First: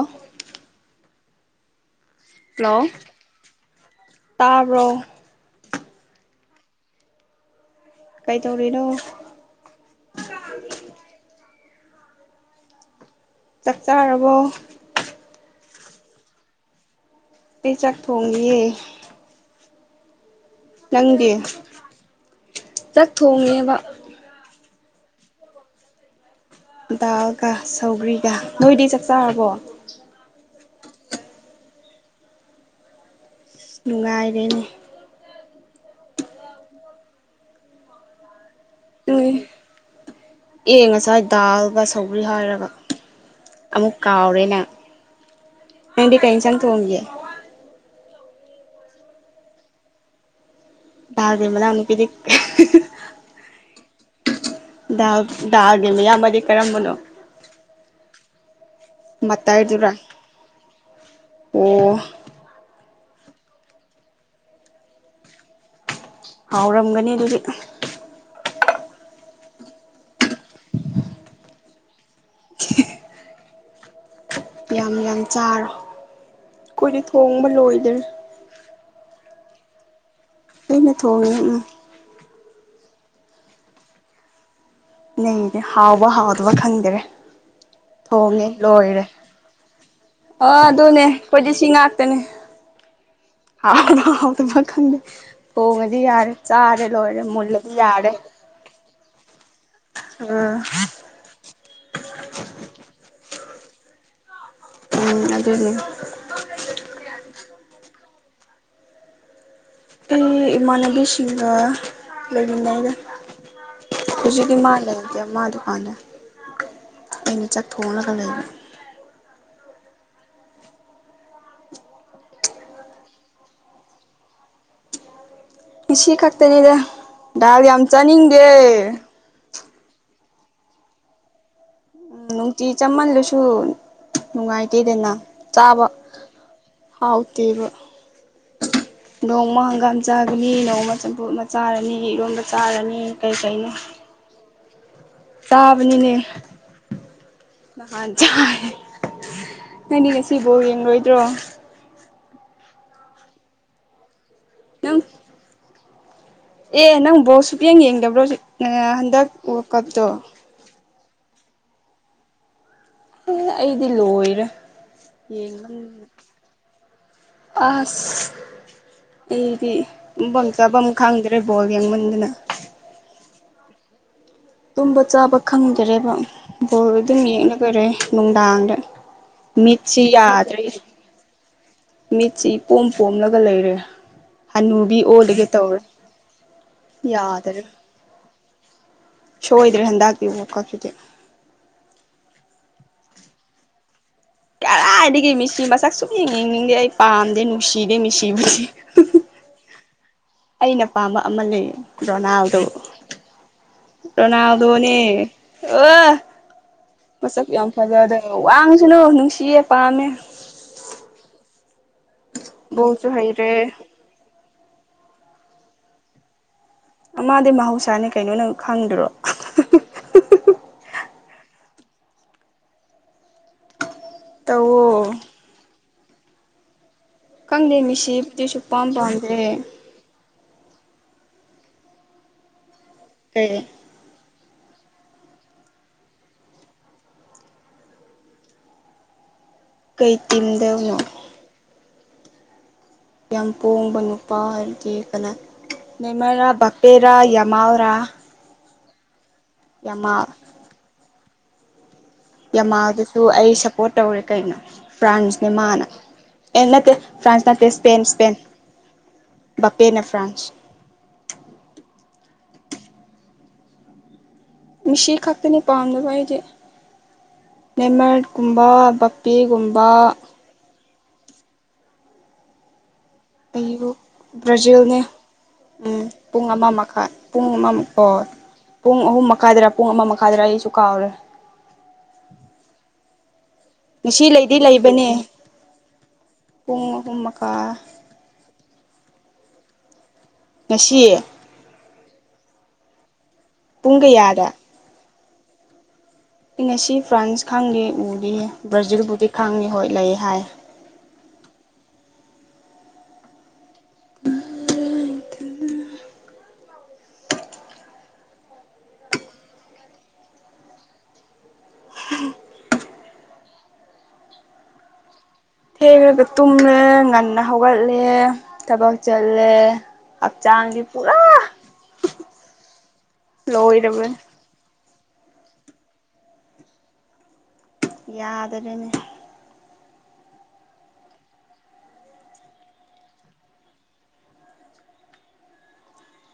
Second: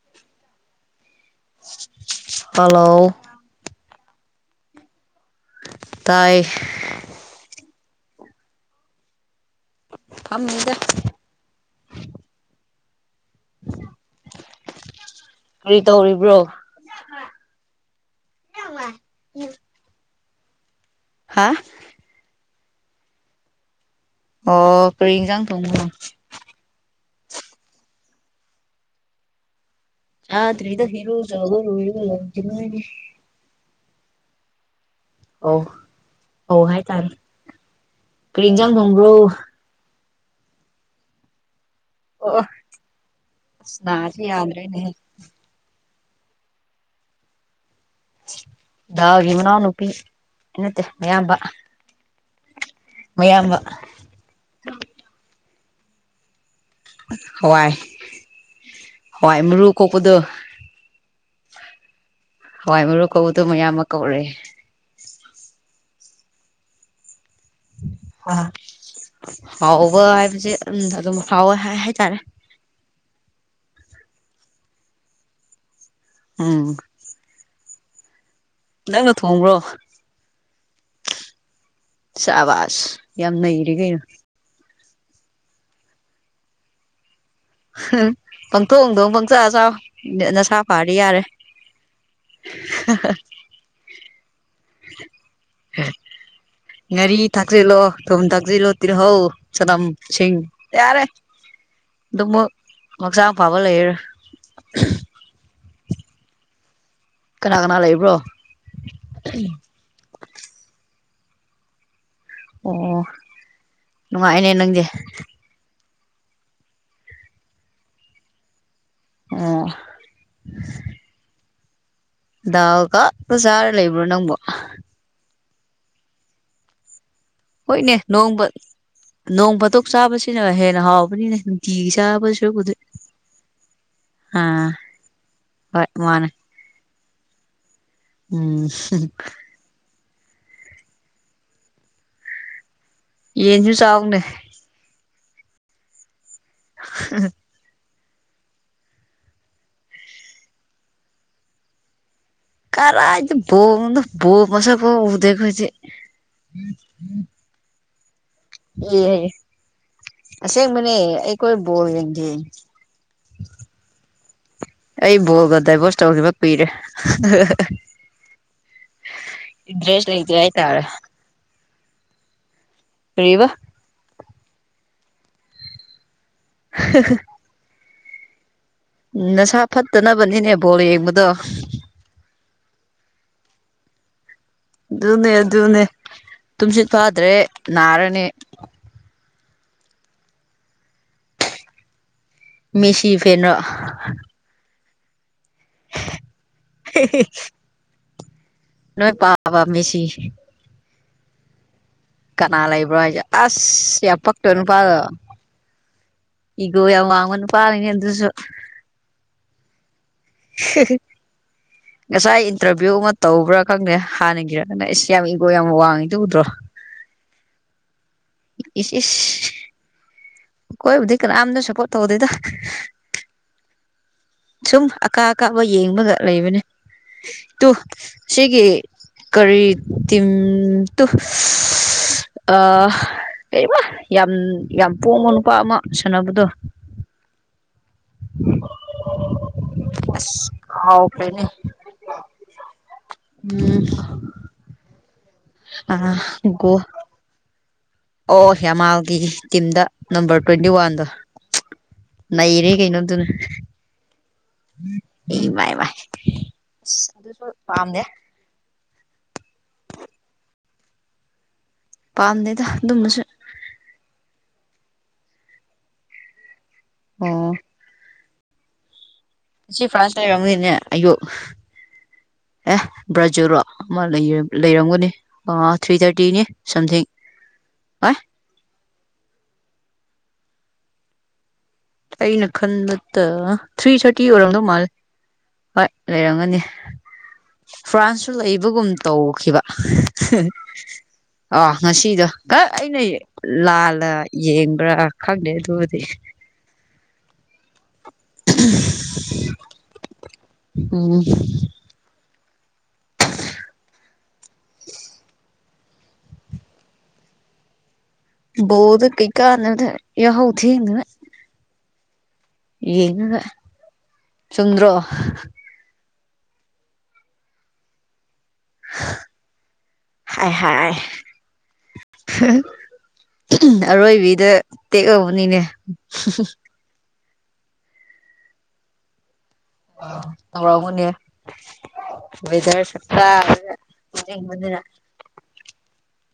ꯑꯣ [inaudible] ꯍꯂꯥꯎ ꯇꯥꯕ꯭ꯔꯣ ꯇꯥꯏ ꯀꯩ ꯇꯧꯔꯤꯅꯣ ꯐꯝꯃꯤꯗ [inaudible] ꯆꯥꯛ ꯆꯥꯔꯕꯣ ꯀꯔꯤ ꯇꯧꯔꯤꯕ꯭ꯔꯣ ꯄ ꯆꯠꯄꯣꯡꯒ ꯅꯪꯗꯦ ꯍꯥ ꯆꯥꯛ ꯊꯣꯡꯉꯦꯕ ꯑꯣ ꯀꯔꯤꯤꯡꯖꯥꯡ ꯊꯣꯡ ꯗꯥꯜꯒ ꯁꯧꯒ꯭ꯔꯤꯒ ꯅꯣꯏꯗꯤ ꯆꯥꯛ ꯆꯥꯔꯕꯣ ꯌꯥꯇ꯭ꯔꯤꯗ ꯍꯔꯖꯒꯔ ꯑꯁ ꯅꯨꯡꯉꯥꯏꯔꯦꯅꯦ ꯑꯣ ꯑꯣ ꯍꯥꯏꯇꯥꯔꯦ ꯀꯔꯤꯟꯖꯥꯡ ꯊꯣꯡꯕ꯭ꯔꯣ ꯌꯦ ꯉꯁ ꯍꯥꯏꯥꯏꯗ ꯕꯥ ꯁꯧꯕ꯭ꯔꯤ ꯑꯣ ꯍꯥꯏꯔꯕ ꯑꯁ ꯑꯃꯨꯛ ꯅꯥꯁꯤ ꯀꯥꯎꯔꯦꯅ ꯌꯥꯗ꯭ꯔꯦꯅꯦꯍꯦ ꯅꯗꯤ ꯄꯦꯟꯁꯟ ꯊ ꯍꯦ ꯗꯒꯤ ꯃꯅꯥ ꯅꯨꯄꯤ ꯦꯕꯅ ꯀꯗꯤ [inaudible] ꯃꯌꯥꯝꯕ ꯗꯗꯥꯒꯦ ꯃ ꯌꯥ ꯃ ꯍꯋꯥꯏ [inaudible] ꯍꯣꯏ ꯃꯨ ꯃꯇꯔꯗꯨꯔꯥ ꯀꯣꯀꯗ ꯑꯣ ꯍꯋꯥꯏ ꯃꯔꯣꯛ ꯀꯧꯕꯗꯨꯣ ꯃꯌꯥꯝ ꯑꯃ ꯀꯧꯔꯦ ꯍꯥꯎꯔꯝꯒꯅꯤ ꯑꯗꯨꯗꯤ ꯑ ꯍꯥꯎꯕ ꯍꯥꯏꯕꯁꯦ ꯑꯗꯨꯝ ꯍꯥꯎꯋꯦ ꯍꯥꯏ ꯍꯥꯏꯇꯥꯔꯦ ꯌꯥꯝ ꯌꯥꯝ ꯆꯥꯔ ꯎꯝ ꯀꯣꯏ ꯊꯣꯡꯕ ꯐꯣꯏꯗꯔ ꯅꯪꯅ ꯊꯣꯡꯕ꯭ꯔꯣ ꯑꯩꯅ ꯊꯣꯡꯉꯦ ꯑꯋꯥꯖ ꯌꯥꯝ ꯅꯔꯤꯒ ꯅꯅꯦ ꯍꯥꯎꯕ ꯍꯥꯎꯗꯕ ꯈꯪꯗ꯭ꯔꯦ ꯊꯣꯡꯉꯦ ꯂꯣꯏꯔꯦ ꯄꯪꯊꯣꯡꯗꯣꯡ ꯄꯪꯆꯥ ꯆꯥꯎ ꯑꯥ ꯅꯁꯥ ꯐꯔꯗꯤ ꯑꯗꯨꯅꯦ ꯌꯥꯔꯦ ꯑꯩꯈꯣꯏꯖꯤ ꯁꯤ ꯉꯥꯛꯇꯅꯦ ꯃ ꯈ ꯐꯣꯡꯣꯡꯕꯤ ꯌꯥꯔ ꯆꯥꯔ ꯂꯣꯏꯔ ꯉꯥꯔꯤ ꯃꯂꯕꯤ ꯌꯥꯔꯦ ꯆꯗꯝ ꯑ ꯁꯤꯡ ꯌꯥꯔꯦ ꯑꯗꯨꯃꯁꯥ ꯄꯕ ꯂꯩ ꯎꯝ ꯑꯗꯨꯅꯦ ꯀꯅꯥ ꯀꯅꯥ ꯂꯩꯕ꯭ꯔꯣ [unintelligible] ꯑꯩ ꯏꯃꯅꯒꯤ ꯁꯤꯁꯤꯡꯒ ꯂꯩꯗ ꯑꯣ ꯅꯨꯡꯉꯥꯏꯅꯦ ꯍꯧꯖꯤꯗꯤꯃꯥꯟ ꯅꯪꯗꯤ ꯂꯩꯗ ꯃꯥ ꯗꯨꯀꯥꯟ ꯑꯩꯅ ꯆꯠꯊꯣꯛꯅꯒ ꯂꯩꯅꯤ ꯑꯣ ꯗꯥꯎꯒ ꯖꯥꯔ ꯂꯩꯕ꯭ꯔꯣ ꯅꯪꯕꯨ ꯁꯤꯈꯥꯛꯇꯅꯦꯗ ꯗꯜ ꯌꯥꯝ ꯆꯥꯅꯤꯡꯗꯦ ꯇꯣꯛ ꯆꯥꯕꯁꯤꯅ ꯍꯦꯟꯅ ꯍꯥꯎꯕꯅꯤꯅꯦ ꯅꯨꯡꯇꯤꯒꯤ ꯎꯝ ꯆꯥꯕ ꯅꯨꯡꯇꯤ ꯁꯔꯨꯛꯄꯨꯗꯤ ꯆꯃꯜꯂꯁꯨ ꯑꯥ ꯅꯨꯡꯉꯥꯏꯇꯦꯗꯅ ꯆꯥꯕ ꯍꯣꯏ ꯃꯥꯅꯦ ꯍꯥꯎ ꯇꯕ ꯎꯝ ꯆꯥꯒꯅꯤ ꯅꯣꯡꯃ ꯆꯝ ꯑꯃ ꯆꯥꯔꯅꯤ ꯏꯔꯣꯟꯕ ꯆꯥꯔꯅꯤ ꯀꯩ ꯀꯩꯅꯣ ꯌꯦꯟꯁꯨ ꯆꯥꯎꯥꯅꯦ ꯆꯥꯕꯅꯤꯅꯦ [unintelligible] ꯅꯍꯥꯟ ꯆꯥꯏ ꯅꯪꯅꯤ ꯉꯁꯤꯐꯧ ꯌꯦꯡꯂꯣꯏꯗ꯭ꯔꯣ ꯀꯔꯗꯤ ꯄꯗ ꯕ ꯃꯁꯛꯄꯣ ꯅꯪ ꯎꯗꯈꯣꯏꯁꯦ ꯑꯦ ꯅꯪ ꯕ ꯁꯨꯄꯤꯌꯥ ꯌꯦꯡꯗꯕ ꯔꯣꯖꯤ ꯍꯥꯟꯗꯀꯞꯗꯣ [unintelligible] ꯑꯩꯔ ꯕꯣꯜꯒꯦ ꯑꯩꯗꯤ ꯂꯣꯏꯔꯦ ꯑꯩ ꯕꯣꯜꯒ ꯌꯦꯡ ꯗꯥꯏꯚꯣꯔꯁ ꯇꯧꯈꯤꯕ ꯀꯨꯏꯔꯦ ꯑꯁ ꯑꯩꯗꯤ ꯏꯟꯇꯔꯦꯁ ꯂꯩꯇꯦ ꯌꯨꯝꯐꯝ ꯍꯥꯏꯇꯥꯔꯦ ꯆꯥꯐꯝ ꯈꯪꯗ꯭ꯔꯦ ꯕꯣꯜ ꯌꯥꯡꯃꯟꯗꯅ ꯕ [unintelligible] ꯇꯨꯝꯕ ꯆꯥꯕ ꯈꯪꯗꯔꯦꯕ ꯕꯣꯜ ꯑꯗꯨ ꯌꯦꯉꯒꯥ ꯂꯩ ꯅꯨꯡꯗꯥꯡꯗ ꯎꯝ ꯅꯁꯥ ꯃꯤꯠꯁꯤ ꯐꯠꯇꯅꯕꯅꯤꯅꯦ ꯌꯥꯗ꯭ꯔꯦ ꯕꯣꯔ ꯌꯦꯡꯕꯗꯣ ꯄꯣꯝ ꯄꯣꯝꯂꯒ ꯂꯩꯔꯦ ꯍꯅꯨꯕꯤ ꯑꯗꯨꯅꯦ ꯑꯣꯜꯂꯒꯦ ꯇꯧꯔꯦ ꯑꯗꯨꯅꯦ ꯇꯨꯝꯁꯤꯠ ꯐꯥꯗ꯭ꯔꯦ ꯌꯥꯗꯔꯦ ꯅꯥꯔꯅꯤ ꯁꯣꯏꯗ꯭ꯔꯦ ꯍꯟꯗꯛꯇꯄꯤꯕꯨꯀꯛꯇꯨꯗꯤ ꯃꯤꯁꯤ ꯐꯅꯣ ꯇꯥꯔꯥꯏꯗꯤꯒ ꯃꯤꯁ ꯁꯤ ꯃꯁꯛ ꯁꯨꯝ ꯌꯦꯡꯉꯅꯤꯡꯗꯦ ꯑꯩ ꯄꯥꯝꯗꯦ ꯅꯨꯡꯁꯤꯔꯦ ꯃꯤ ꯁꯤ ꯅꯣꯏ ꯄꯥ ꯄ ꯃꯦꯁꯤ ꯑꯩꯅ ꯄꯥꯝꯕ ꯑꯃ ꯂꯩꯌꯦ ꯔꯣꯅꯥꯜꯗꯣ ꯀꯅꯥ ꯂꯩꯕ꯭ꯔꯣ ꯍꯥꯏꯁꯦ ꯑꯁ ꯌꯥꯝ ꯄꯛꯇꯣꯏ ꯔꯣꯅꯥꯜꯗꯣꯅꯦ ꯅꯨꯄꯥꯗꯣ ꯑ ꯏꯒꯣ ꯌꯥꯝ ꯋꯥꯡꯕ ꯃꯁꯛ ꯌꯥꯝ ꯅꯨꯄꯥꯅꯤꯅꯦ ꯐꯖꯑꯗ ꯑꯗꯨꯁꯨ ꯋꯥꯡꯉꯁꯤꯅꯨ ꯅꯨꯡꯁꯤꯌꯦ ꯄꯥꯝꯃꯦ ꯉꯁꯥꯏ ꯏꯟꯇꯔꯚꯤꯌꯨ ꯕꯣꯜꯁꯨ ꯑꯃ ꯍꯩꯔꯦ ꯇꯧꯕ꯭ꯔꯥ ꯈꯪꯗꯦ ꯍꯥꯟꯅ ꯑꯁ ꯌꯥꯝ ꯏꯒꯣ ꯌꯥꯝ ꯋꯥꯡꯉꯤꯗꯨ ꯎꯗ꯭ꯔꯣ ꯃꯥꯗꯤ ꯃꯍꯧꯁꯥꯅꯦ ꯀꯩꯅꯣ ꯅꯪ ꯏꯁ ꯈꯪꯗ꯭ꯔꯣ ꯏꯁ ꯑꯩꯈꯣꯏꯕꯨꯗꯤ ꯀꯅꯝꯇ ꯁꯞꯄꯣꯠ ꯊꯧꯗꯦꯗ ꯁꯨꯝ ꯇꯧꯋꯣ ꯑꯀꯥ ꯑꯀꯥꯕ ꯌꯦꯡꯕꯒ ꯂꯩꯕꯅꯦ ꯇꯣ ꯈꯪꯗꯦ ꯃꯤꯁꯤꯕꯨꯗꯤ ꯁꯤꯒꯤ ꯁꯨꯛꯄꯥꯝ ꯄꯥꯝꯗꯦ ꯀꯔꯤ ꯇꯤꯝ ꯇꯨ ꯑꯥ ꯀꯩ ꯀꯩꯕ ꯌꯥꯝ ꯌꯥꯝ ꯄꯣꯡꯕ ꯅꯨꯄꯥ ꯑꯃ ꯁꯥꯟꯅꯕꯗꯣ ꯑꯁ ꯀꯩꯇꯤꯗꯦꯅꯣ ꯀꯥꯎꯈ꯭ꯔꯦꯅꯦ ꯌꯥꯝ ꯎꯝ ꯄꯣꯕ ꯅꯨꯄꯥ ꯍꯥꯏꯗꯤ [unintelligible] ꯑꯥ ꯅꯃꯔꯥ ꯕꯄꯦꯔꯥ ꯌꯥꯃꯥꯜ ꯇꯔꯥ ꯐꯦꯃꯥꯜꯒꯤ ꯇꯤꯝꯗ ꯅꯝꯕꯔ ꯇ꯭ꯋꯦꯟꯇꯤ ꯋꯥꯟꯗꯣ ꯅꯩꯔꯦ ꯌꯥꯝꯃꯥꯗꯨꯁꯨ ꯀꯩꯅꯣꯗꯨꯅ ꯑꯩ ꯁꯞꯄꯣꯔꯠ ꯇꯧꯔꯦ ꯀꯩꯅꯣ ꯐ꯭ꯔꯥꯟꯁꯅꯦ ꯏꯃꯥꯏ ꯃꯥꯅ ꯃꯥꯏ ꯑꯦ ꯅꯠꯇꯦ ꯑꯁ ꯐ꯭ꯔꯥꯟꯁ ꯑꯗꯨꯁꯨ ꯅꯠꯇꯦ ꯏꯁꯄꯦꯟ ꯄꯥꯝꯗꯦ ꯏꯁꯄꯦꯟ ꯄꯦꯟꯅ ꯐ꯭ꯔꯥꯟꯁ ꯄꯥꯝꯗꯦꯗ ꯑꯗꯨꯃꯁꯨ ꯃꯤꯁꯤ ꯈꯛꯇꯅꯤ ꯄꯥꯝꯗꯕ ꯑꯩꯁꯦ ꯅ‌ꯦꯃꯔ ꯀꯨꯝꯕ ꯁꯤ ꯐ꯭ꯂꯥꯥꯁꯁ ꯋꯥꯉꯅꯦꯦ ꯑꯌꯌꯣ ꯑꯦ ꯕ꯭ꯔꯥꯖꯤꯜꯔꯣ ꯑꯩꯕꯨ ꯑꯃ ꯕ꯭ꯔꯥꯖꯤꯜꯅꯦ ꯂꯩꯔꯝꯒꯅꯤ ꯑꯥ ꯎ ꯊ꯭ꯔꯤ ꯊꯥꯔꯇꯤꯅꯤ ꯄꯨꯡ ꯑꯃ ꯁꯝꯊꯤꯡ ꯃꯈꯥꯏ ꯄꯨꯡ ꯑꯃ ꯑ ꯑꯣ ꯄꯨꯡ ꯑꯍꯨꯝ ꯃꯈꯥꯏꯗꯔ ꯄꯨꯡ ꯑꯃ ꯃꯈꯥꯏꯗꯔ ꯑꯩꯁꯨ ꯀꯨꯀꯥꯔ ꯑꯩꯅ ꯈꯟꯕꯠꯇ ꯊ꯭ꯔꯤ ꯊꯥꯔꯇꯤ ꯉꯁꯤ ꯂꯩꯗꯤ ꯑꯣꯏꯔꯝꯗꯧ ꯃꯥꯂꯦ ꯂꯩꯕꯅꯦ ꯍꯣꯏ ꯂꯩꯔꯝꯒꯅꯤ ꯄꯨꯡ ꯑꯍꯨꯝ ꯃꯈꯥꯏ ꯐ꯭ꯔꯥꯟꯁꯁꯨ ꯂꯩꯕꯒꯨꯝ ꯇꯧꯈꯤꯕ ꯉꯁꯤ [unintelligible] ꯉꯁꯤꯗ ꯀ ꯑꯩꯅ ꯄꯨꯡ ꯂꯥꯜꯂ ꯀꯌꯥꯗ ꯌꯦꯡꯕ꯭ꯔꯥ ꯈꯪꯗꯦ ꯑꯗꯨꯗꯤ ꯉꯥꯁꯤ ꯐ꯭ꯔꯥꯟꯁ ꯈꯪꯗꯦ ꯎꯗꯤ ꯕ꯭ꯔꯥꯖꯤꯜꯕꯨꯗꯤ ꯈꯪꯉꯤ ꯍꯣꯏ ꯂꯩ ꯍꯥꯏ ꯎꯝ [inaudible] [unintelligible] ꯕꯣꯜ ꯗ ꯀꯩ ꯀꯟꯗꯗꯥ ꯌꯥꯍꯧ ꯊꯦꯡ ꯉꯏ ꯎꯝ ꯌꯦꯉꯒ ꯆꯨꯝꯗꯔꯣ ꯊꯦꯡꯈꯔꯒ ꯇꯨꯝꯉꯦ ꯉꯟꯅ ꯍꯧꯒꯠꯂꯦ ꯊꯕꯛ ꯆꯜꯂꯦ ꯍꯥꯏ ꯍꯛꯆꯥꯡꯗꯤ ꯍꯥꯏ ꯄꯨꯔꯥ ꯂꯣꯏꯔꯕꯅꯦ ꯇꯦꯛ ꯎꯃ ꯃꯅꯤꯅꯦ ꯌꯥꯗꯔꯅꯦ ꯅꯤꯋꯦꯖꯔ ꯁ ꯃ [unintelligible] [inaudible]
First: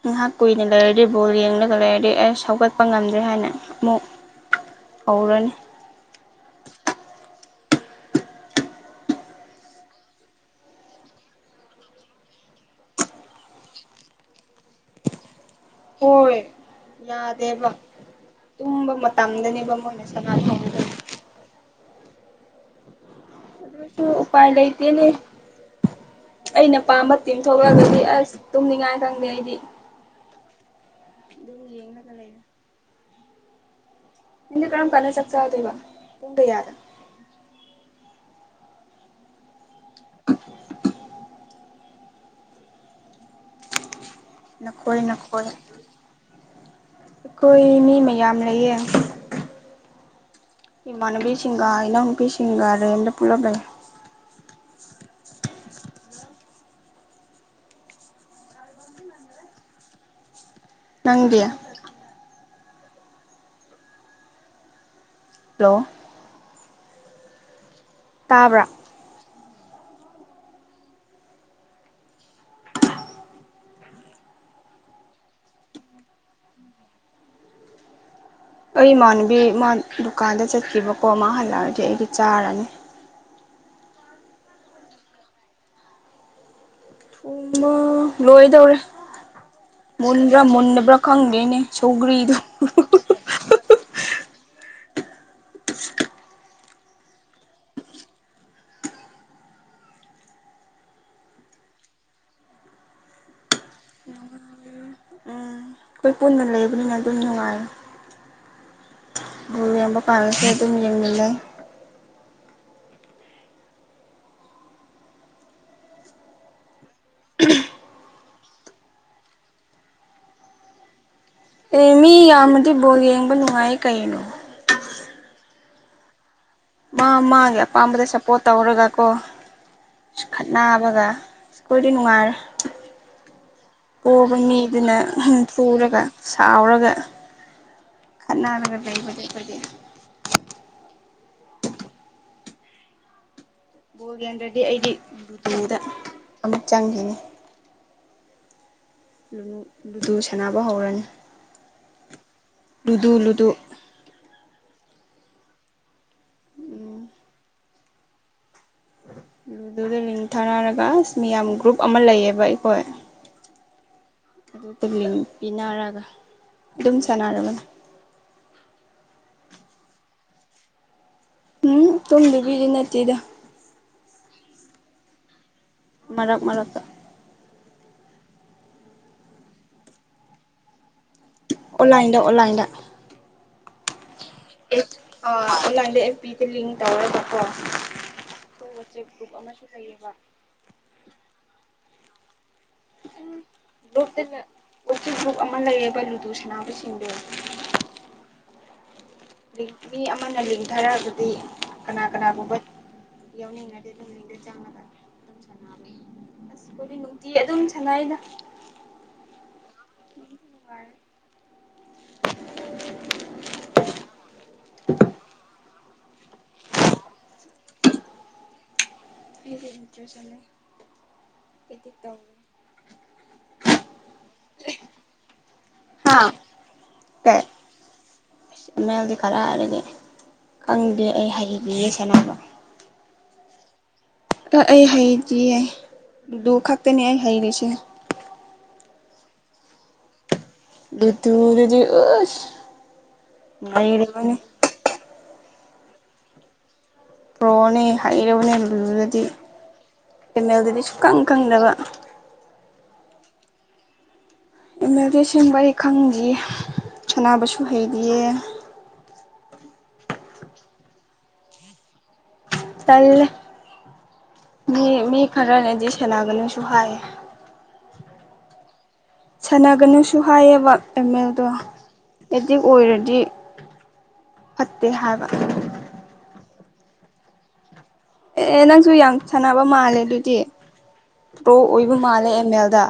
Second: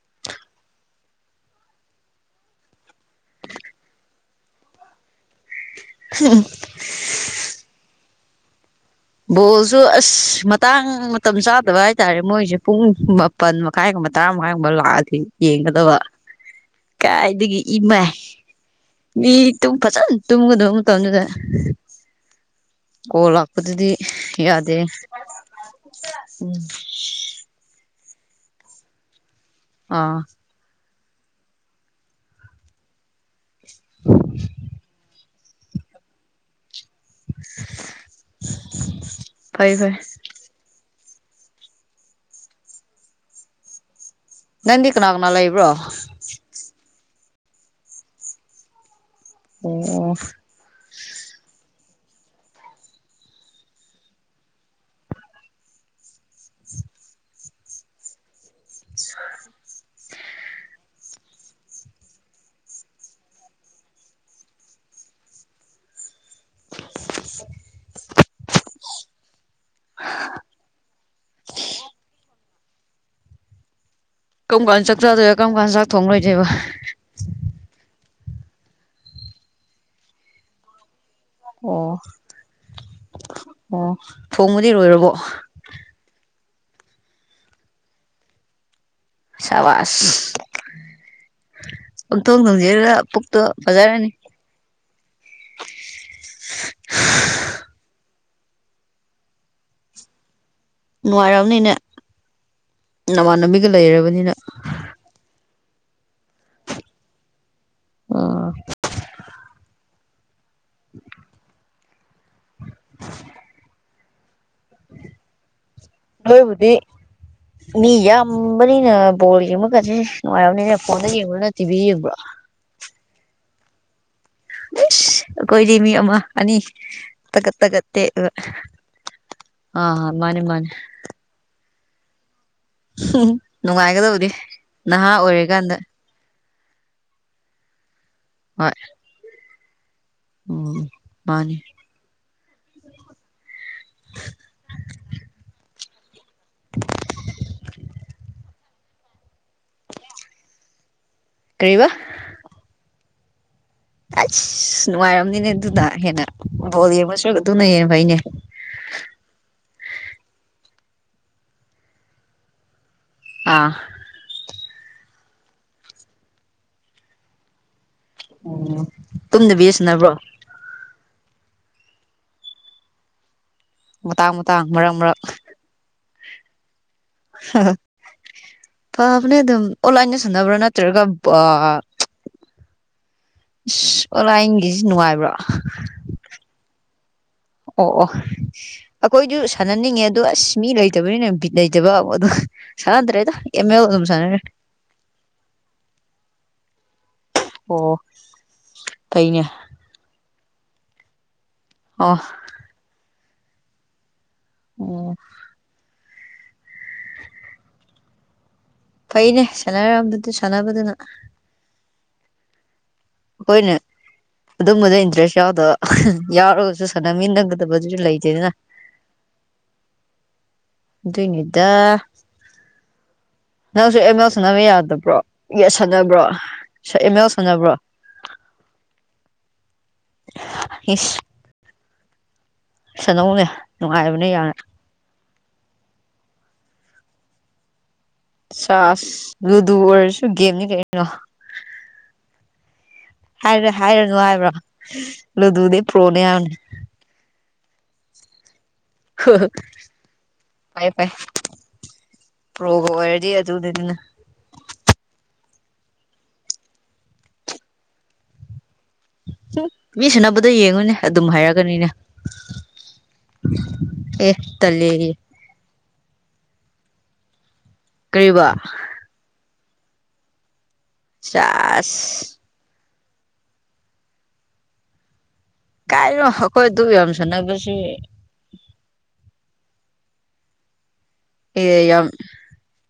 ꯉꯥꯏꯍꯥꯛ ꯀꯨꯏꯅ ꯂꯩꯔꯗꯤ ꯕꯣꯜ ꯌꯦꯡꯂꯒ ꯂꯩꯔꯗꯤ ꯑꯩꯁ ꯁꯧꯒꯠꯄ ꯉꯝꯗ꯭ꯔꯦ ꯍꯥꯏꯅ ꯑꯃꯨꯛ ꯍꯧꯔꯅꯤ [unintelligible] [inaudible] ꯕꯣꯜꯁꯨ ꯑꯁ ꯃꯇꯥꯡ ꯃꯇꯝ ꯆꯥꯗꯕ ꯍꯥꯏꯇꯥꯔꯦ ꯃꯣꯏꯁꯦ ꯄꯨꯡ ꯃꯥꯄꯟ ꯃꯈꯥꯏꯒꯨꯝꯕ ꯇꯔꯥ ꯃꯈꯥꯏꯒꯨꯝꯕ ꯂꯥꯛꯑꯗꯤ ꯌꯦꯡꯒꯗꯕ ꯍꯣꯏ ꯀꯥꯏꯗꯒꯤ ꯌꯥꯗꯦꯕ ꯏꯃꯥꯏ ꯇꯨꯝꯕ ꯃꯤ ꯇꯨꯝ ꯃꯇꯝꯗꯅꯦꯕ ꯃꯣꯏꯅ ꯐꯖꯅ ꯇꯨꯝꯒꯗꯕ ꯁꯥꯟꯅꯍꯧꯕꯗꯣ ꯃꯇꯝꯗꯨꯗ ꯑꯣꯂ [unintelligible] ꯑꯗꯨꯁꯨ ꯎꯄꯥꯏ ꯂꯩꯇꯦꯅꯦ ꯎꯝ ꯑꯩꯅ ꯄꯥꯝꯕ ꯇꯤꯝ ꯊꯣꯛꯂꯛꯒꯗꯤ ꯇꯨꯝꯅꯤꯡꯉꯥꯏ ꯈꯪꯗꯦ ꯑꯩꯗꯤ ꯑꯥ ꯑꯗꯨꯕꯨ ꯌꯦꯡꯒ ꯂꯩꯅ ꯍ ꯀꯩꯅꯝ ꯀꯂ ꯆꯠ [unintelligible] ꯆꯥꯗꯣꯏꯕ ꯄꯨꯡ ꯀꯌꯥ [inaudible] [unintelligible] ꯐꯔꯦ ꯐꯔꯦ ꯅꯟꯗꯤ ꯅꯈꯣꯏ ꯀꯅꯥꯒꯅꯥ ꯂꯩꯕ꯭ꯔꯣ ꯀꯣꯏ ꯃꯤ ꯃꯌꯥꯝ ꯂꯩꯌꯦ ꯑꯣ ꯏꯃꯅꯕꯤꯁꯤꯒꯥ ꯏꯅꯥꯎ ꯅꯨꯄꯤ ꯁꯤꯟꯒ ꯇꯦꯟꯠ ꯄꯨꯂꯞ ꯂꯩꯌꯦ ꯅꯪꯗꯤ ꯍꯂꯣ ꯇꯥꯕ꯭ꯔꯥ [inaudible] [unintelligible] ꯀꯔꯝ ꯀꯥꯟꯗ ꯆꯥꯛ ꯆꯥꯗꯣꯏ ꯀꯔꯝ ꯀꯥꯟꯗ ꯆꯥꯛ ꯊꯣꯡꯂꯣꯏ ꯗꯣꯏꯕ ꯑꯩ ꯏꯃꯥꯟꯅꯕꯤ ꯏꯃ ꯗꯨꯀꯥꯟꯗ ꯆꯠꯈꯤꯕ ꯑꯄꯣ ꯑꯃꯥ ꯍꯜꯂꯛꯑꯗꯤ ꯑꯣ ꯑꯩꯗꯤ ꯆꯥꯔꯅꯤ ꯑꯣ ꯑꯣꯃ ꯂꯣꯏꯗꯧꯔꯦ ꯁꯕꯥꯁ ꯃꯨꯟꯕ꯭ꯔꯥ ꯃꯨꯟꯗꯕ꯭ꯔꯥ ꯈꯪꯗꯦꯅꯦ ꯁꯧꯒ꯭ꯔꯤꯗꯣ ꯌꯨꯝꯊꯣꯡ ꯊꯣꯡꯁꯤꯔꯒ ꯄꯨꯛꯇꯣ ꯐꯖꯔꯅꯤ ꯅꯨꯡꯉꯥꯏꯔꯑꯔꯕꯅꯤꯅꯦ ꯅꯃꯥꯟꯅꯕꯤꯒ ꯂꯩꯔꯕꯅꯤꯅ ꯑꯩꯈꯣꯏ ꯄꯨꯟꯅ ꯂꯩꯕꯅꯤꯅ ꯑꯗꯨꯝ ꯅꯨꯡꯉꯥꯏ ꯑꯣ ꯕꯨ ꯌꯥꯝꯕ ꯄꯔꯁꯨ ꯑꯗꯨꯨꯝ ꯌꯦꯡꯃꯤꯉꯏ [unintelligible] [inaudible] ꯅꯣꯏꯕꯨꯗꯤ ꯃꯤ ꯌꯥꯝꯕꯅꯤꯅ ꯕꯣꯜ ꯌꯦꯡꯕ ꯀꯁꯤ ꯅꯨꯡꯉꯥꯏꯔꯕꯅꯤꯅ ꯐꯣꯟꯗ ꯌꯦꯡꯕ ꯑꯦ ꯃꯤ ꯌꯥꯝꯃꯗꯤ ꯕꯣꯜ ꯌꯦ ꯅꯨꯉꯥꯏ ꯀꯩꯩꯅꯣ ꯎꯁ ꯑꯈꯣꯏꯗꯤꯃꯤ ꯑꯃ ꯑꯅꯤ ꯃꯥ ꯇꯒꯠ ꯃꯥꯒꯤ ꯇꯒꯠ ꯑꯄꯥꯝꯕꯗ ꯇꯦꯛꯑꯒ ꯁꯞꯄꯣꯔꯠ ꯇꯧꯔꯒꯀꯣ ꯑꯥ ꯃꯥꯅꯦ ꯃꯥꯅꯦ ꯈꯠꯅꯕꯒ ꯑꯈꯣꯢꯗꯤ ꯅꯨꯡꯉꯥꯔꯦ ꯅꯨꯡꯉꯥꯏꯒꯗꯕꯗꯤ ꯅꯍꯥ ꯑꯣꯏꯔꯤꯀꯥꯟꯗ ꯊꯥꯎꯔꯒ ꯍꯣꯏ ꯀꯅꯥꯔꯒ ꯂꯩꯕꯅꯦ ꯑꯈꯣꯢꯗꯤ ꯎꯝ ꯃꯥꯅꯤ ꯕꯨ ꯂꯩꯔꯝꯗ꯭ꯔꯗꯤ ꯑꯩꯗꯤ ꯕꯨꯗ ꯑꯃꯨꯛ ꯆꯪꯒꯤꯅꯤ ꯎꯝꯗꯨ ꯁꯥꯟꯅꯕ ꯍꯧꯔꯅꯤ ꯀꯔꯤ ꯕꯥ ꯂꯨꯗꯨ ꯂꯨꯗꯨ ꯑꯁ ꯅꯨꯡꯉꯥꯏꯔꯝꯅꯤꯅꯦ ꯑꯗꯨꯗ ꯍꯦꯟꯅ ꯕꯣꯜ ꯎꯝ ꯌꯦꯡꯕ ꯁꯔꯨꯛ ꯑꯗꯨꯅ ꯌꯦꯡꯕꯩꯅꯦ ꯗ ꯂ ꯊꯥꯅꯔꯒ ꯑꯁ ꯃꯤꯌꯥꯝ ꯒ꯭ꯔꯨꯞ ꯑꯃ ꯂꯩꯌꯦꯕ ꯑꯩꯈꯣꯏ ꯑꯥ ꯑꯗꯨꯇꯔꯦꯡ ꯄꯤꯅꯔꯒ ꯑꯗꯨꯝ ꯁꯥꯟꯅꯔꯕꯅꯦ ꯎꯝ ꯇꯨꯝꯗꯕꯤꯁꯤꯅꯕ꯭ꯔꯣ ꯎꯝ ꯇꯨꯝꯗꯨꯕꯤꯗꯤ ꯅꯠꯇꯦꯗ ꯃꯇꯥꯡ ꯃꯇꯥꯡ ꯃꯔꯛ ꯃꯔꯛ ꯃꯔꯛ ꯃꯔꯛꯇ ꯑ ꯄꯥꯕꯅꯦ ꯑꯗꯨꯝ ꯑꯣꯟꯂꯥꯏꯟꯗ ꯁꯨꯅꯕ꯭ꯔꯥ ꯅꯠꯇ꯭ꯔꯒ ꯑꯥ ꯑꯣꯟꯂꯥꯏꯟꯗ ꯑꯣꯟꯂꯥꯏꯟꯗ ꯏꯁ ꯑꯣ ꯂꯥꯏꯟꯒꯤꯁꯤ ꯅꯨꯡꯉꯥꯏꯕ꯭ꯔꯣ ꯇꯔ ꯑꯣ ꯑꯣ ꯑꯩꯈꯣꯏꯗꯨ ꯑꯃꯁꯨ ꯁꯥꯟꯅꯅꯤꯡꯉꯦ ꯂꯩꯌꯦꯕ ꯑꯣ ꯑꯁ ꯃꯤ ꯂꯩꯇꯕꯅꯤꯅ ꯕꯤꯠ ꯂꯩ ꯇꯕ ꯑꯗꯨ ꯎ ꯂꯨꯞꯇ ꯎꯆ ꯭ꯔꯨꯞ ꯑꯃ ꯂꯩꯌꯦ ꯜꯂꯨ ꯇꯨꯁꯅꯥꯕꯨ ꯁꯤꯗ ꯑꯣ ꯐꯩꯅꯦ [unintelligible] ꯑꯃꯅ ꯂꯤꯡꯊꯔꯛꯑꯒꯗꯤ ꯀꯅꯥ ꯑꯣ ꯀꯅꯥꯒꯨꯝꯕꯥ ꯌꯧꯅꯤꯡ ꯑ ꯑꯗꯨ ꯑꯣ ꯑꯥꯁ ꯀꯗꯤ ꯅꯨꯡꯇꯤ ꯑꯗꯨꯝ ꯁꯉꯗ ꯐꯩꯅꯦ ꯆꯅꯥꯔꯝꯕꯗꯤ ꯁꯅꯥꯕꯗꯨꯅ ꯍꯈꯣꯏꯅꯦ ꯑꯗꯨꯝꯕꯗ ꯏꯟꯇꯔꯦꯁ ꯌꯥꯎꯗꯕ ꯌꯥꯔꯣꯁꯨ ꯁꯥꯟꯅꯃꯤ ꯅꯪꯒꯗꯕꯗꯨꯁꯨ ꯂꯩꯇꯦꯗꯅ ꯑꯩꯗꯤ ꯏꯟꯇꯔꯦꯁ ꯑꯃ ꯑꯗꯨꯏꯅꯤꯗ ꯑꯦꯗꯤꯛ ꯇꯧꯋꯦ ꯅꯪꯁꯨ ꯑ ꯃꯎ ꯁꯅꯕ ꯌꯥꯗꯕ꯭ꯔꯣ ꯍꯥ ꯁꯥꯟꯅꯕ꯭ꯔꯣ ꯑꯃ ꯂꯜ ꯁꯥꯟꯅꯕ꯭ꯔꯣ ꯃꯦꯜꯗꯤ ꯈꯔ ꯍꯥꯏꯔꯒꯦ ꯈꯪꯗꯦ ꯑꯩ ꯍꯩꯈꯤ ꯀ ꯁꯅꯧꯒ ꯑ ꯑꯩ ꯍꯩꯗꯤ ꯌꯥꯏ ꯑꯗꯨ ꯈꯛ ꯅ ꯍꯥꯏꯩꯔꯤꯕꯁꯤ ꯆꯥꯁ ꯂꯨꯗꯔ ꯁ ꯒꯦꯝꯅꯤ ꯀꯛꯔꯤꯅꯣ ꯂꯨꯗꯨꯗꯗꯤ ꯑꯁ ꯍꯥꯏꯔ ꯍꯥꯏꯔꯅꯨ ꯂꯩꯔꯕꯅꯤ ꯍꯥꯏꯕ꯭ꯔꯣ ꯂꯗꯨꯗ ꯄꯣꯂꯅ ꯔꯣꯅꯦ ꯍꯥꯏꯩꯔꯕꯅꯦ ꯑꯗꯨꯗꯤ ꯀꯦꯃꯦꯜꯗꯗꯤ ꯁꯨꯈꯪ ꯈꯪꯗꯕ ꯄ꯭ꯔꯣꯒꯔꯗꯤ ꯑꯗꯨ ꯑꯗꯨꯅ ꯑꯦꯝ ꯑꯦꯜ ꯑꯦꯁꯤꯡꯕ ꯑꯩ ꯈꯪꯗꯌꯦ ꯁꯅꯕꯁꯨ ꯍꯩꯔꯤꯌꯦ ꯃꯤ ꯁꯨꯅꯕꯗꯣ ꯌꯦꯡꯉꯨꯅꯦ ꯑꯗꯨꯝ ꯍꯥꯏꯔꯛꯒꯅꯤꯅꯦ ꯇꯜꯂꯦ ꯑꯦ ꯃꯤ ꯇꯜꯂꯦꯌꯦ ꯃꯤ ꯈꯔꯅꯦꯗꯤꯁ ꯂꯒꯅ ꯁꯍꯥꯏ ꯀꯔꯤꯕ ꯁꯥꯟꯅꯒꯅꯨꯁꯨ ꯍꯥꯏꯌꯦꯕ ꯑꯦꯝ ꯑꯦꯜꯗꯣ ꯆꯥꯁ ꯀꯇ ꯑꯣꯏꯔꯦꯅꯤ [unintelligible] ꯐꯠꯇꯦ ꯍꯥꯏꯕ ꯀꯥꯏꯅꯣ ꯑꯩꯈꯣꯏ ꯑꯗꯨ ꯌꯥꯝ ꯁꯥꯟꯅꯕꯁꯤ ꯑꯦ ꯅꯪꯁꯨ ꯌꯥꯝ ꯁꯥꯟꯅꯕ ꯃꯥꯜꯂꯦ ꯑꯗꯨꯗꯤ ꯄ꯭ꯔꯣ ꯑꯣꯏꯕ ꯃꯥꯜꯂꯦ ꯑꯦꯝ ꯑꯦꯜꯗ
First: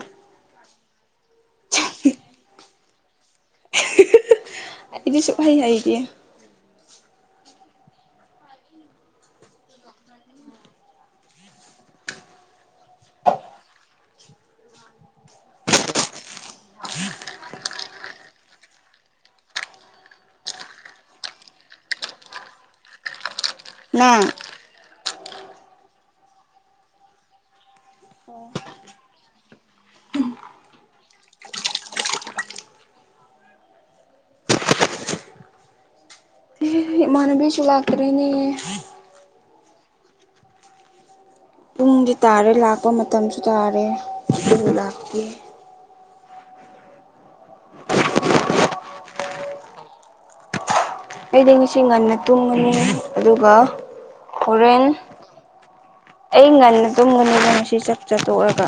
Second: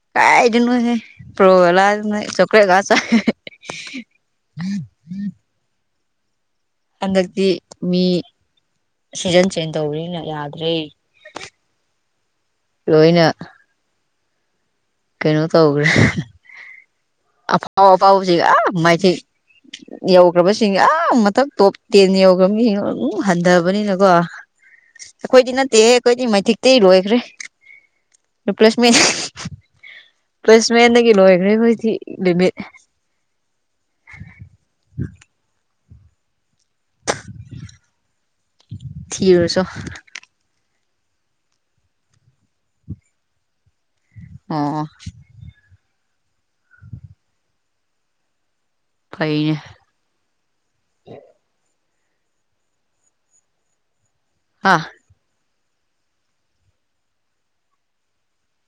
ꯑꯗꯨꯅꯦ ꯄ꯭ꯔꯣꯂ ꯆꯈꯂꯦꯒꯥꯁ [unintelligible] [unintelligible] ꯑꯗꯨꯅꯤ ꯁꯨꯛꯍꯧ ꯍꯩꯇꯦ꯫ ꯍꯟꯗꯛꯇꯤ ꯃꯤ ꯁꯤꯖꯟ ꯆꯦꯟ ꯇꯧꯕꯅꯤꯅ ꯌꯥꯗ꯭ꯔꯦ ꯂꯣꯏꯅ꯫ ꯀꯩꯅꯣ ꯇꯧꯈ꯭ꯔꯦ ꯑꯐꯥꯎ ꯑꯐꯥꯎꯕꯁꯤꯡ ꯑꯥ ꯃꯥꯏꯊꯤꯛ ꯌꯧꯒ꯭ꯔꯕꯁꯤꯡ ꯑꯥ ꯃꯊꯛ ꯇꯣꯞ ꯇꯦꯟ ꯌꯧꯒ꯭ꯔꯕ ꯃꯤ [unintelligible] ꯍꯟꯗꯕꯅꯤꯅꯀꯣ ꯅꯪ ꯑꯩꯈꯣꯏꯗꯤ ꯅꯠꯇꯦꯍꯦ ꯑꯩꯈꯣꯏꯗꯤ ꯃꯥꯏꯊꯤꯇꯩ ꯂꯣꯏꯒ꯭ꯔꯦ ꯔꯤꯄ꯭ꯂꯦꯁꯃꯦꯟ ꯔꯤꯄ꯭ꯂꯦꯁꯃꯦꯟꯗꯜꯤ ꯂꯣꯏꯜ꯭ꯔꯦ ꯑꯩꯈꯣꯏꯗꯤ ꯂꯩꯃꯤꯠ꯫ ꯍꯅꯕꯤꯁꯨ ꯂꯥꯛ [unintelligible] ꯊꯤꯔꯁꯨ ꯄꯨꯡꯗꯤ ꯇꯥꯔꯦ ꯂꯥꯛꯄ ꯃꯇꯝꯁꯨ ꯇꯥꯔꯦ꯫ [unintelligible] ꯑꯣ ꯂꯥꯛꯀꯦ꯫ ꯐꯩꯩꯌꯦ꯫ ꯑꯩꯗꯤ ꯉꯁꯤ ꯉꯟꯅ ꯇꯨꯝꯃꯅꯤ ꯑꯗꯨꯒ ꯍꯥ ꯍꯣꯔꯦꯟ ꯑꯩ ꯉꯟꯅ ꯇꯨꯝꯒꯅꯤꯕ ꯉꯁꯤ ꯆꯥꯛ ꯆꯥꯊꯣꯛꯑꯒ꯫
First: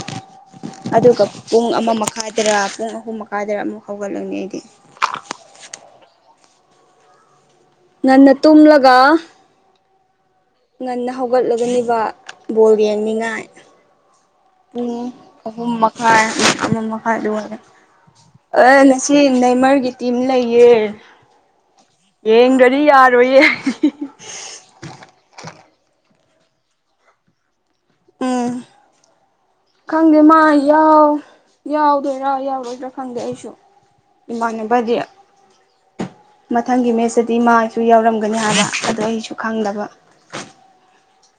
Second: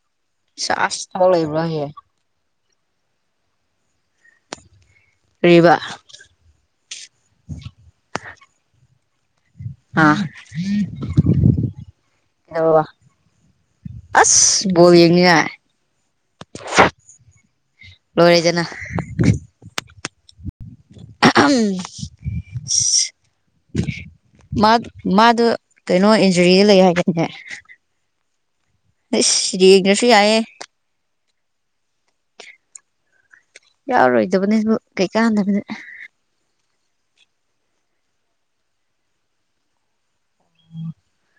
ꯁꯥꯁ ꯑꯗꯨꯒ ꯊꯕꯛ ꯂꯩꯕ꯭ꯔꯣ ꯄꯨꯡ ꯑꯃ ꯍꯌꯦꯡ ꯃꯈꯥꯏꯗꯔꯥ ꯄꯨꯡ ꯑꯍꯨꯝ ꯃꯈꯥꯏꯗ ꯑꯃꯨꯛ ꯍꯧꯒꯠꯂꯅꯤ ꯑꯩꯗꯤ꯫ ꯀꯔꯤꯕꯥ꯫ ꯉꯟꯅ ꯇꯨꯝꯃꯒ ꯑ ꯉꯟꯅ ꯍꯧꯒꯠꯂꯒꯅꯤꯕ ꯕꯣꯜ ꯀꯩꯗꯧꯔꯕ ꯌꯦꯡꯅꯤꯉꯥꯏ ꯑꯁ ꯕꯣꯜ ꯄꯨꯡ ꯌꯦꯡꯅꯤꯡꯉꯥꯏ ꯑꯍꯨꯝ ꯃꯈꯥꯏ ꯑꯃ ꯃꯈꯥꯏ ꯑꯗꯨ ꯑꯣꯏ ꯂꯣꯏꯔꯦꯗꯅ ꯑ ꯉꯁꯤ ꯅꯦꯃꯥꯔꯒꯤ ꯇꯤꯝ [unintelligible] ꯌꯦꯡꯗ꯭ꯔꯗꯤ ꯌꯥꯔꯣꯏꯌꯦ [unintelligible] ꯃꯥ ꯃꯥꯗꯣ ꯀꯩꯅꯣ ꯏꯟꯖꯨꯔꯤ ꯂꯩ ꯍꯥꯏꯗꯥꯏꯅꯦ꯫ ꯎꯝ꯫ ꯈꯪꯗꯦ ꯃꯥ ꯌꯥꯏꯌꯦ ꯌꯥꯎ ꯌꯥꯎꯗꯣꯏꯔꯥ ꯌꯥꯎꯔꯣꯏꯗ꯭ꯔꯥ ꯈꯪꯗꯦ ꯑꯩꯁꯨ꯫ ꯌꯥꯎꯔꯣꯏꯗꯕꯅꯦꯕꯨ ꯏꯃꯥꯟꯅꯕꯗꯤ ꯀꯩ ꯀꯥꯟꯗꯕꯅꯦ꯫ ꯃꯊꯪꯒꯤ ꯃꯦꯠꯁꯇꯗꯤ ꯃꯥꯁꯨ ꯌꯥꯎꯔꯝꯒꯅꯤ ꯍꯥꯏꯕ ꯑꯗꯣ ꯑꯩꯁꯨ ꯈꯪꯗꯕ [unintelligible] [inaudible]